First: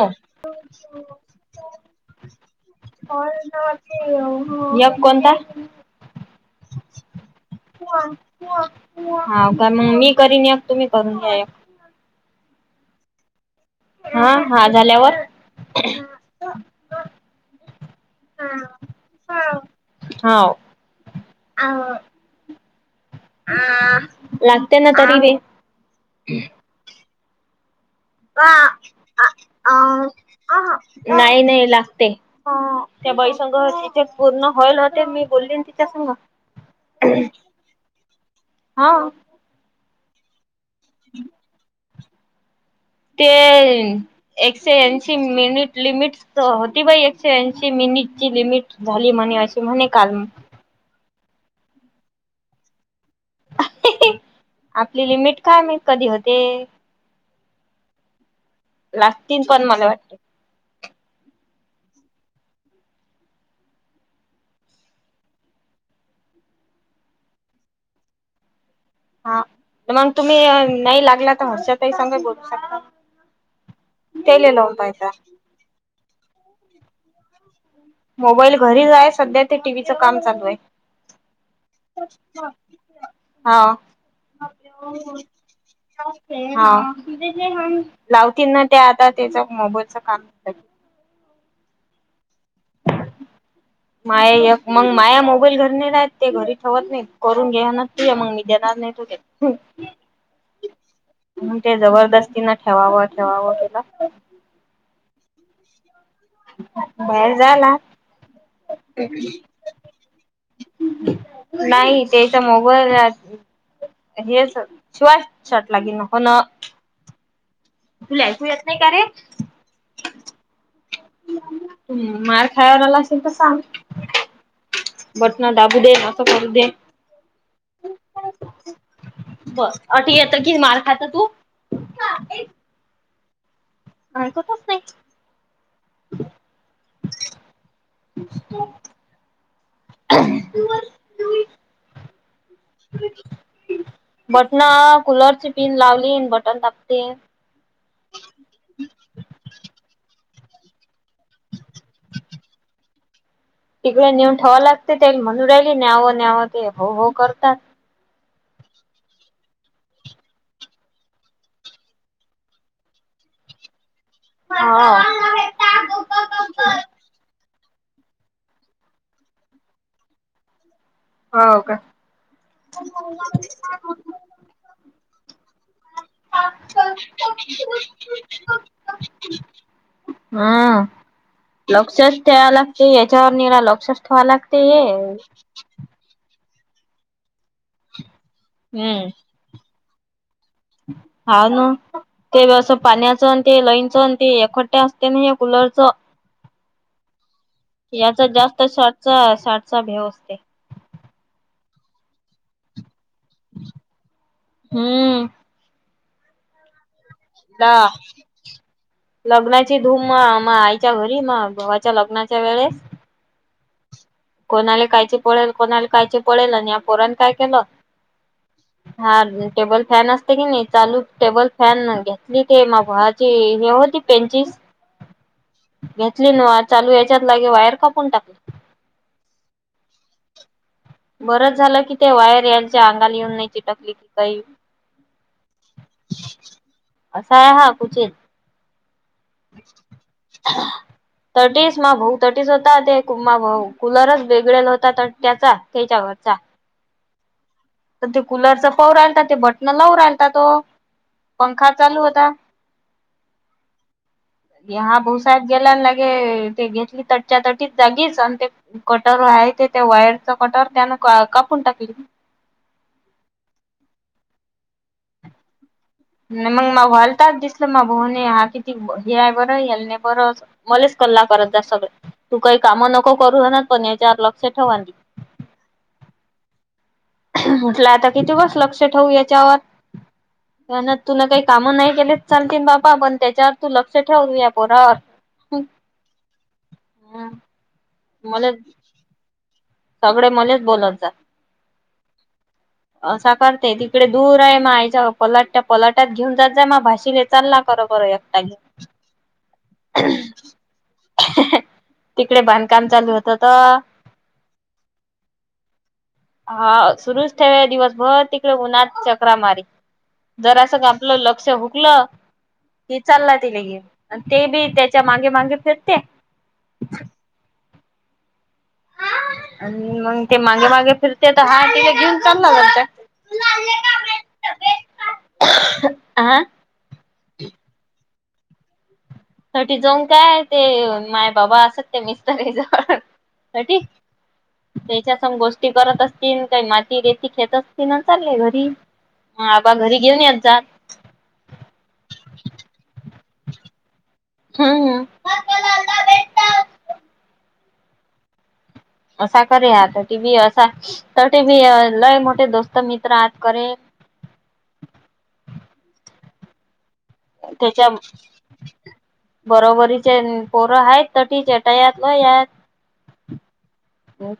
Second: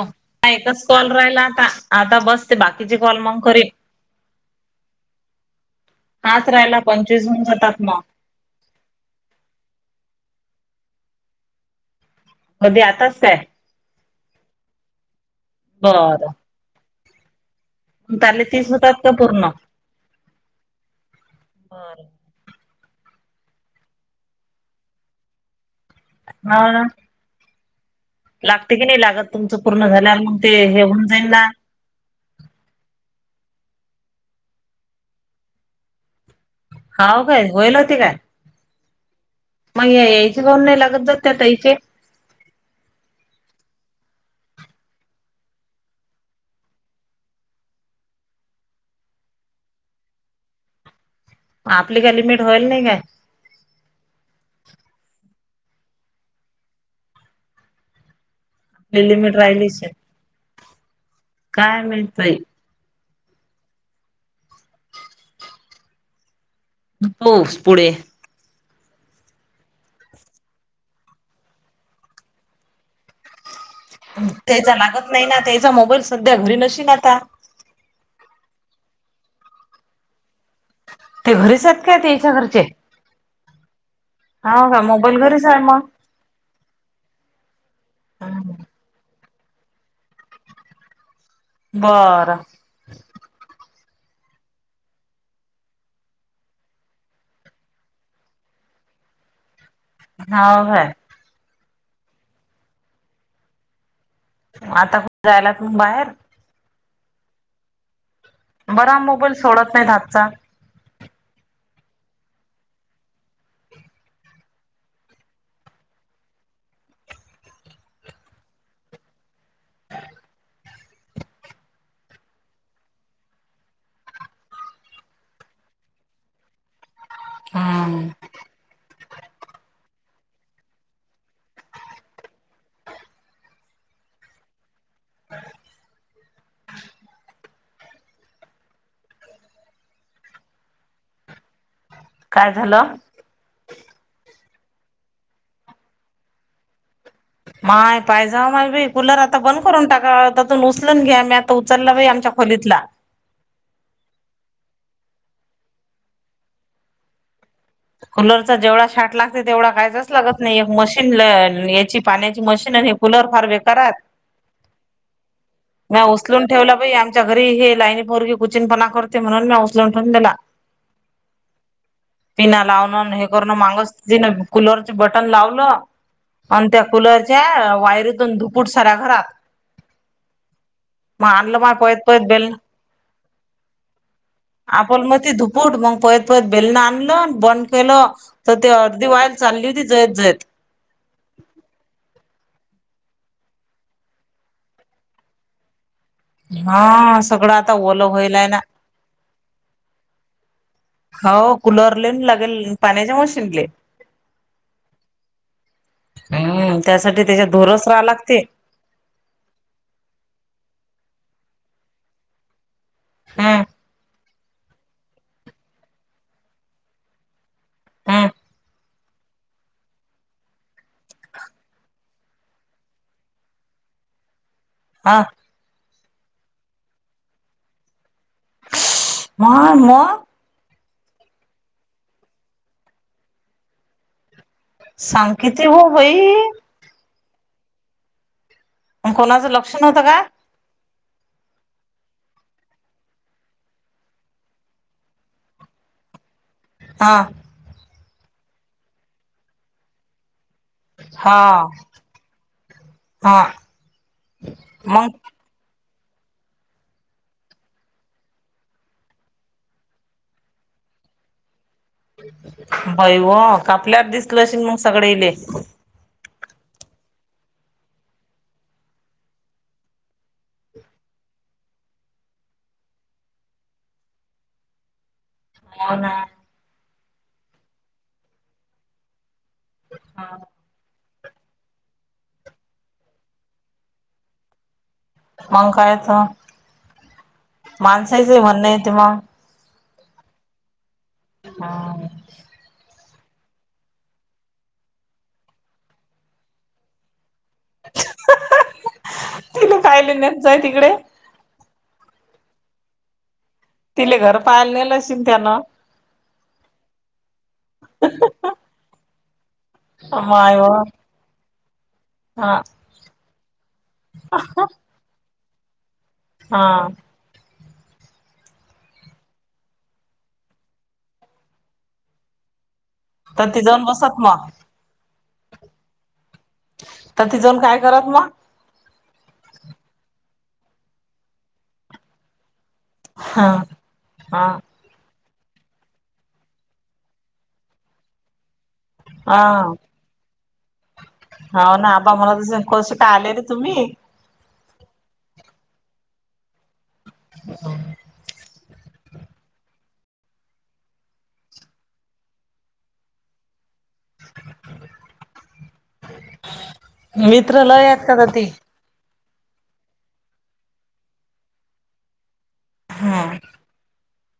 हो. हा एकच कॉल राहिला आता. आता बस ते बाकीचे कॉल मग करीन. एक कोणता? हाच राहीला पंचवीस होऊन जातात मग. हा तर मग मी करन एक, तुम्ही करून घ्या एक. कधी आताच काय हां हा झाल्यावर बरं त्याले हां तीस होतात का पूर्ण हां हाव आव आ लागते ना तरी बी आ लागते की नाही लागत तुमचं पूर्ण झाल्यावर मग ते हे होऊन जाईल ना. हे लागते. ह त्या बाई संग तिथ पूर्ण होइल होते मी बोलली तिच्या संग. हाव काय होईल होते काय. हा. मग या यायची [unintelligible] लागत त्या ताईचे. ते एकशे ऐंशी मिनिट लिमिट च होती बाई एकशे ऐंशी मिनिट ची लिमिट झाली म्हणे अशी म्हणे काल. आपली काय लिमिट होईल नाही काय. आपली लिमिट काय माहित कधी होते. ते लिमिट लागतील पण राहिलीच मला आहे, वाटते. काय मिळतय. पाऊस पुढे. हा मग तुम्ही नाही लागला तर हर्षताई संग बोलू शकता. तेले त्याच लावून पाहिचा लागत नाही ना त्याचा मोबाईल सध्या घरी नशील आता. मोबाईल घरीच आहे सध्या ते टीव्हीचं काम चालू आहे. ते घरीच आहेत काय तेच्या घरचे. हा. हा का मोबाईल घरीच आहे मग. हां लावती ना त्या आता, त्याच मोबाईलच काम. बरं. [unintelligible] माये एक मग माया मोबाईल घरी नाय राहत ते घरी ठेवत नाही करून घ्याना ते मग मी देणार नाही. हम्म. हाव आहे. मंग ते जबरदस्ती न ठेवावं ठेवावं त्याला. आता जायला तून बाहेर बाहेर जायला. जरा मोबाईल सोडत नाही हातचा. नाही तेचा मोबाईल अह [unintelligible] तुला ऐकू येत नाही का रे. तू मार खायला आला असशील तर सांग. बटन दाबू दे, असं करू दे. हां. बरं आत येत कि मार खात तू. ऐकतच नाही. [unintelligible] [unintelligible] [unintelligible] काय झालं. बटन कुलरची पिन लावली, न बटन दाबते. माय पाहिजे माझ बि कुलर आता बंद करून टाका. उचलून घ्या, मी आता उचलला बाई आमच्या खोलीतला. तिकडे नेऊन ठेवाव लागते, त्या म्हणून राहिली न्यावं न्यावं ते हो हो करतात. कुलरचा जेवढा शाक लागतय, तेवढा कायचच लागत नाही. एक मशीन न्याची पाण्याची मशीन कूलर फार बेकार. हा. मी उचलून ठेवला बाई, आमच्या घरी हे लाईनी पोरगी कुचीनपणा करते म्हणून मी उचलून ठेवून दिला. [inaudible] हाव. पिना लावणं न हे करण मागस तीन कुलरचे बटन लावलं आणि त्या कुलरच्या वायरीतून, धुपूट साऱ्या घरात. हं. मग आणलं मा पयत लक्षच पयत ठेवाय बेल लागते. हेच्या वर्णी ना लक्षच ठेवा लागते हे. बूट मग पळत पळत बेलन आणलं नी बंद केलं, तर ते अर्धी हम्म वायर चालली होती जळत जळत. हाव ना. ते असं पाण्याचं आणि ते लाईनच आणि ते एकोट्या असते नी हे कुलरचं. हा सगळं आता ओलं याचा व्हायलाय ना जास्त शॉकचा शॉकचा भ्या वाटतंय होव कुलरलेन लागेल, पाण्याच्या मशीनले. हम्म. हम्म त्यात ते [unintelligible] लग्नाची धूम मग आईच्या घरी, मग भावाच्या लग्नाच्या वेळेस हम्म. कोणाले कायचे पडेल, कोणाला कायचे पडेल आणि या पोरान काय केलं. हम्म हा टेबल फॅन असते कणी, चालू टेबल फॅन घ्या मी त्या भावाची हे होती पेनशील. हा. घेतली ना चालू व्हायच्या लागे वायर कापून टाकली. माय, मग. बरच झालं की ते, वायर यांच्या अंगाला येऊन नाही चिटकली की काही. सांग किती हो बई. असा आहे हा कोणाचं लक्ष नव्हतं का. तटीस मग भाऊ तटीस होता, ते कुमा भाऊ कुलरच वेगळेल होता ना त्याचा त्याच्यावरचा. हां. तर ते कूलरचा पऊ राहिलता, ते बटनं लावू राहिलता तो. हा पंखा चालू होता. हा हा मग बोटाने गेलाय लागे ते घेतली तटच्या तटीत जागीच आणि ते कटर आहे ते, त्या वायरचा कटर त्यानं का कापून टाकली. बाई वो कापल्यावर दिसलं असेन मग सगळ्या इले? नाही मग मग वालताच दिसलं, मग भवणे हा किती हेय बरं याल नाही बरं. मलेच कल्ला करत हाय सगळे, तू काही कामं नको करू पण याच्यावर लक्ष ठेवा दि. हो, ना. म्हटलं आता किती दिवस लक्ष ठेवू याच्यावर? हा. यानं तुला काही कामं नाही केलीच चालतील बापा, पण त्याच्यावर तू लक्ष ठेव तूया पोरावर. मग कायतं हम्म माणसाचं मले म्हणण येती या. सगळे मलेच बोलत जाय‌. हा.. साकारते तिकडे दूर आहे माय आच्या पलाट त्या पलाट्याात घेऊन जात जा माय भाषले चालला करं बं या. [unintelligible] तिला कायले नेत जाय तिकडे. तिकडे बांधकाम चालू होतं त तिले घर पाहायला नेलं आशिन त्यानं. हा सुरूच ठेव रे दिवसभर तिकडे उन्हात चकरा मारी. माय व जरासं का आपलं लक्ष हुकलं हा ति चालला तिथे घेऊन आणि मागे -मागे फिरते हा अन् मग ते मागे- मागे फिरते, तर हा तिले घेऊन चालला बणता. पण ती जाऊन बसत मा. आ तर तिथं जाऊन काय करत मग. त्या साठी जाऊन काय ते माय बाबा सत्य निघतं ते जवळ. हा साठि. हा त्याच्या संग गोष्टी करत असतील, काही माती- रेती खेळत असतील चाललेय घरी. हा आबा घरी घेऊन येत जा. हाव ना आबा म्हणत असेन कशे काय आले रे तुम्हीं? हं... [unintelligible] असा करे आता टी बी असा, तर टीबी लय मोठे दोस्त मित्र आत करे. मित्र लय त्यच्या आहेत का तर ती बरोबरीचे पोरं आहेत तटीचे तयात लं यात. हं..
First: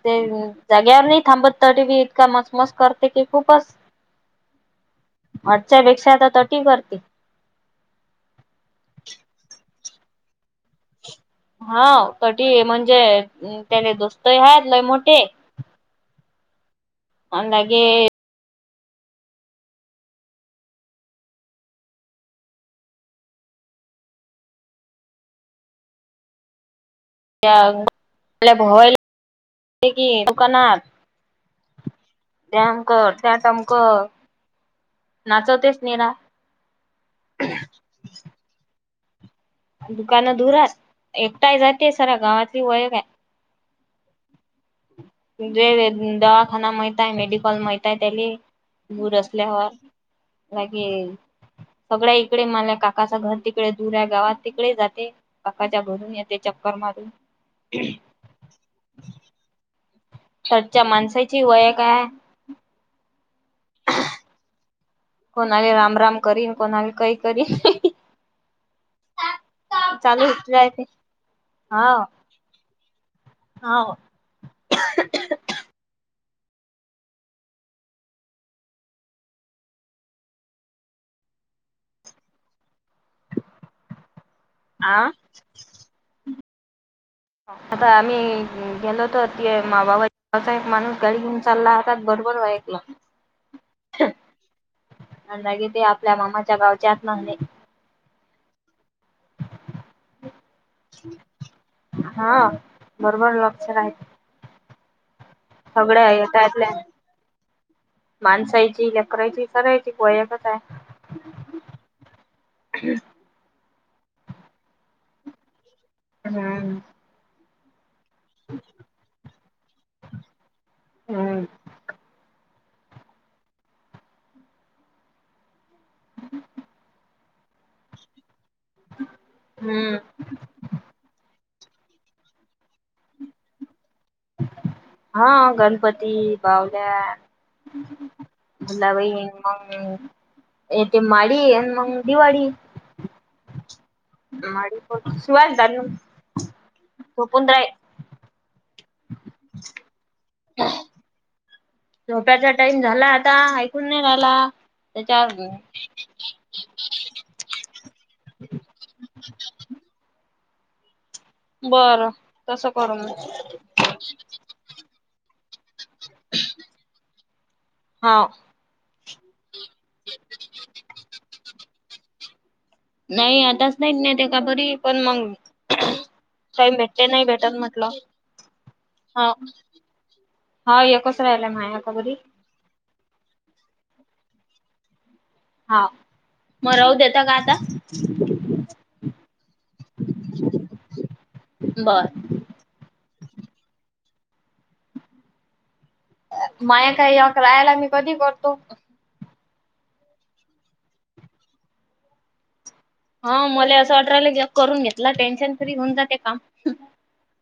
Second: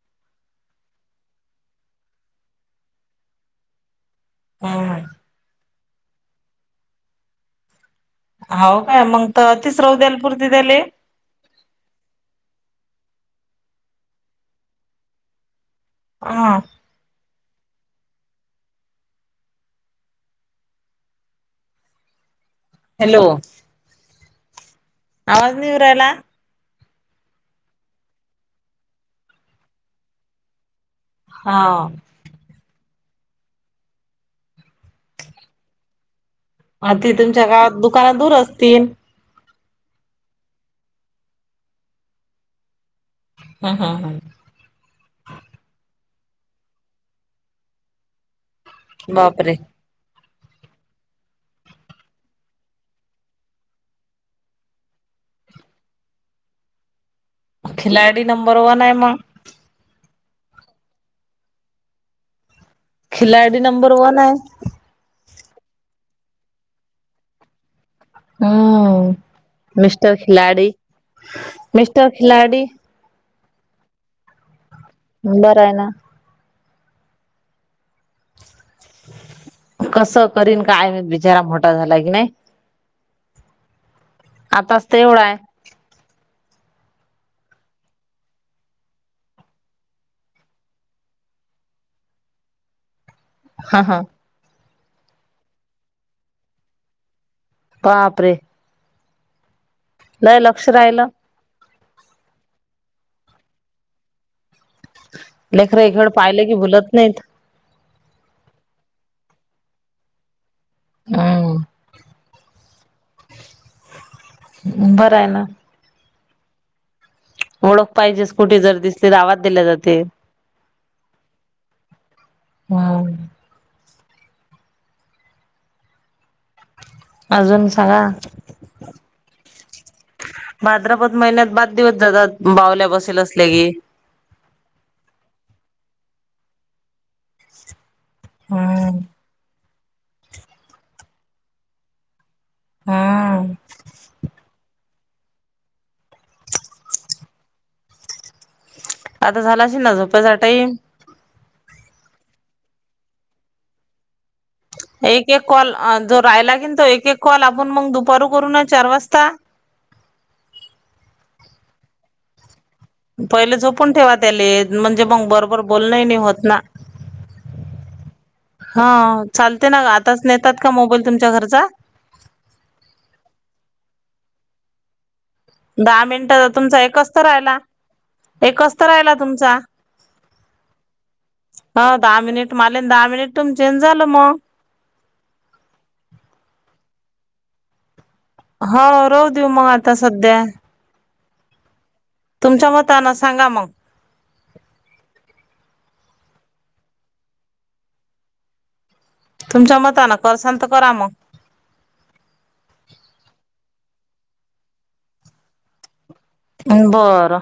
ते जाग्यावर नाही थांबत तट बी इतका मसमस करते की खूपस हं.. ह.. आच्यापेक्षा आता तटी करते. हाव काय मग त तिसरा ऊद्यालपूरती त्याले. हाव तटी म्हणजे त्याले दोस्तही आहेत लय मोठे. हा. आन् लगे हॅलो. आवाज नई येवू राहिला. भय की दुकानात [inaudible] हा डम कर टटम कर [inaudible] आ ती तुमच्या गावात त दुकानत दूर असतील दुकानं दूरा हाय एकटा जाते सरा गावातली ओळख आहे. हा हा हा जे दवाखाना माहितय मेडिकल माहित आहे, मेडिकल माहित आहे त्याला दूर बापरे असल्यावर लागे [inaudible] सगळ्या इकडे माल्या काकाचं घर तिकडे दुऱ्या गावात तिकडे जाते. काकाच्या घरून येते चक्कर मारून खिलाडी नंबर वन आहे म. तरच्या माणसाची वय काय? खिलाडी नंबर वन आहे. कोणाले राम राम करीन, कोणाले काही करीन. हो, मिस्टर चालू उचलाय खिलाडी, ते मिस्टर खिलाडी. हा. बरं आहे ना. कसं करीन काय बिचारा मोठा झाला की नाही. आताच तर आ एवढा हाय. आता आम्ही गेलो तर ते माबाबा गाचा एक माणूस गाडी घेऊन चालला, होता बरोबर वा ओळखला. ह [inaudible] हा हा. म्हनला की ते, आपल्या मामाच्या गावच्यात हात म्हणे. बापरे! लय लक्ष राहिलं. हा, बरोबर लक्ष राहीलं. लेकरं एकीकडं पाहिलं की भुलत नाहीत. माणसायची, लेकरायची सरायची गोयाकच आहे. हम्म. हम्म. बरं आहे ना. हम्म. ओळख पाहिजे, स्कुटी जर दिसली तर आवाज दिल्या जाते. हम्म हां. हम्म [inaudible] अजून सांगा, हम्म. भाद्रपद महिन्यात बाद दिवस जातात, बावल्या बसेल असल्या की, हा, गणपती, बावल्या, हम्म भलावई मग, ते माडी आणि मंग दिवाळी. हम्म. माडी. शिवास धान, झोपून राय. आता झाला असल ना झोपायचा टाईम. झोप्याचा टाइम झाला आता, ऐकून नाही राहिला. त्याच्या एक एक कॉल, जो राहाय लागेल तो एक एक कॉल, आपण मग दुपारी करूया ना, चार वाजता. बरं. तसं करु म. पहिले झोपून ठेवा त्याले, म्हणजे मग बर वर बोलणं हि नाही होत ना. हाव हा चालते ना, आताच नेतात का मोबाईल तुमच्या घरचा. नाही, आताच नाहीे नेतय का बरी, पण मंग दहा मिनिट त तुमचा एकच तर राहिला, म्हटलं एकच तर राहिला हा तुमचा. हा, एकच राहिला माया, ह [inaudible] दहा मिनिट माले न, दहा मिनिट तुमचे न, झालं मग. हा, म राहु देेता का आता? हा, राहु देऊ मग आता सध्या. बर. तुमच्या म त्यांना सांगा मग. माया काय एक राहायला, मी कधी करतो. तुमच्या मतान करसाल त करा म. ह मले असं वाटु राहील, एक करून घेतला टेन्शन फ्री होऊन जाते काम बरं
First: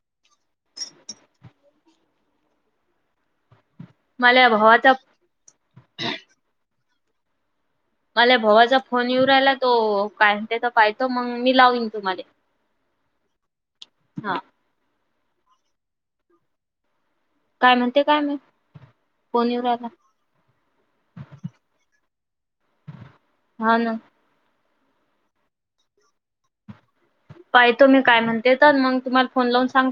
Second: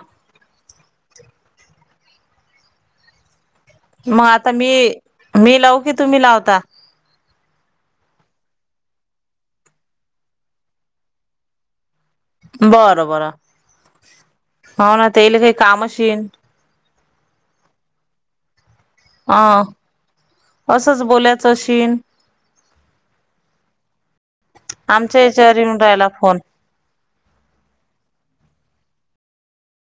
मग मला आता मी, भावाचा मी लावू की तुम्ही लावता? मले भवाचा फोन येऊ राहिला तो काय म्हणतेत पाहितो, मंग मी लाविन तुम्हाले. बरं बरं, हा होना तेईले काही काम अशीन. काय म्हणते काय माहित? फोन येऊ हा, राहिला असंच बोलायचं अशीन हा ना आमच्या याच्यावर येऊन राहायला फोन. पायतो मी काय म्हणते तर, मंग तुम्हाला फोन लावून सांग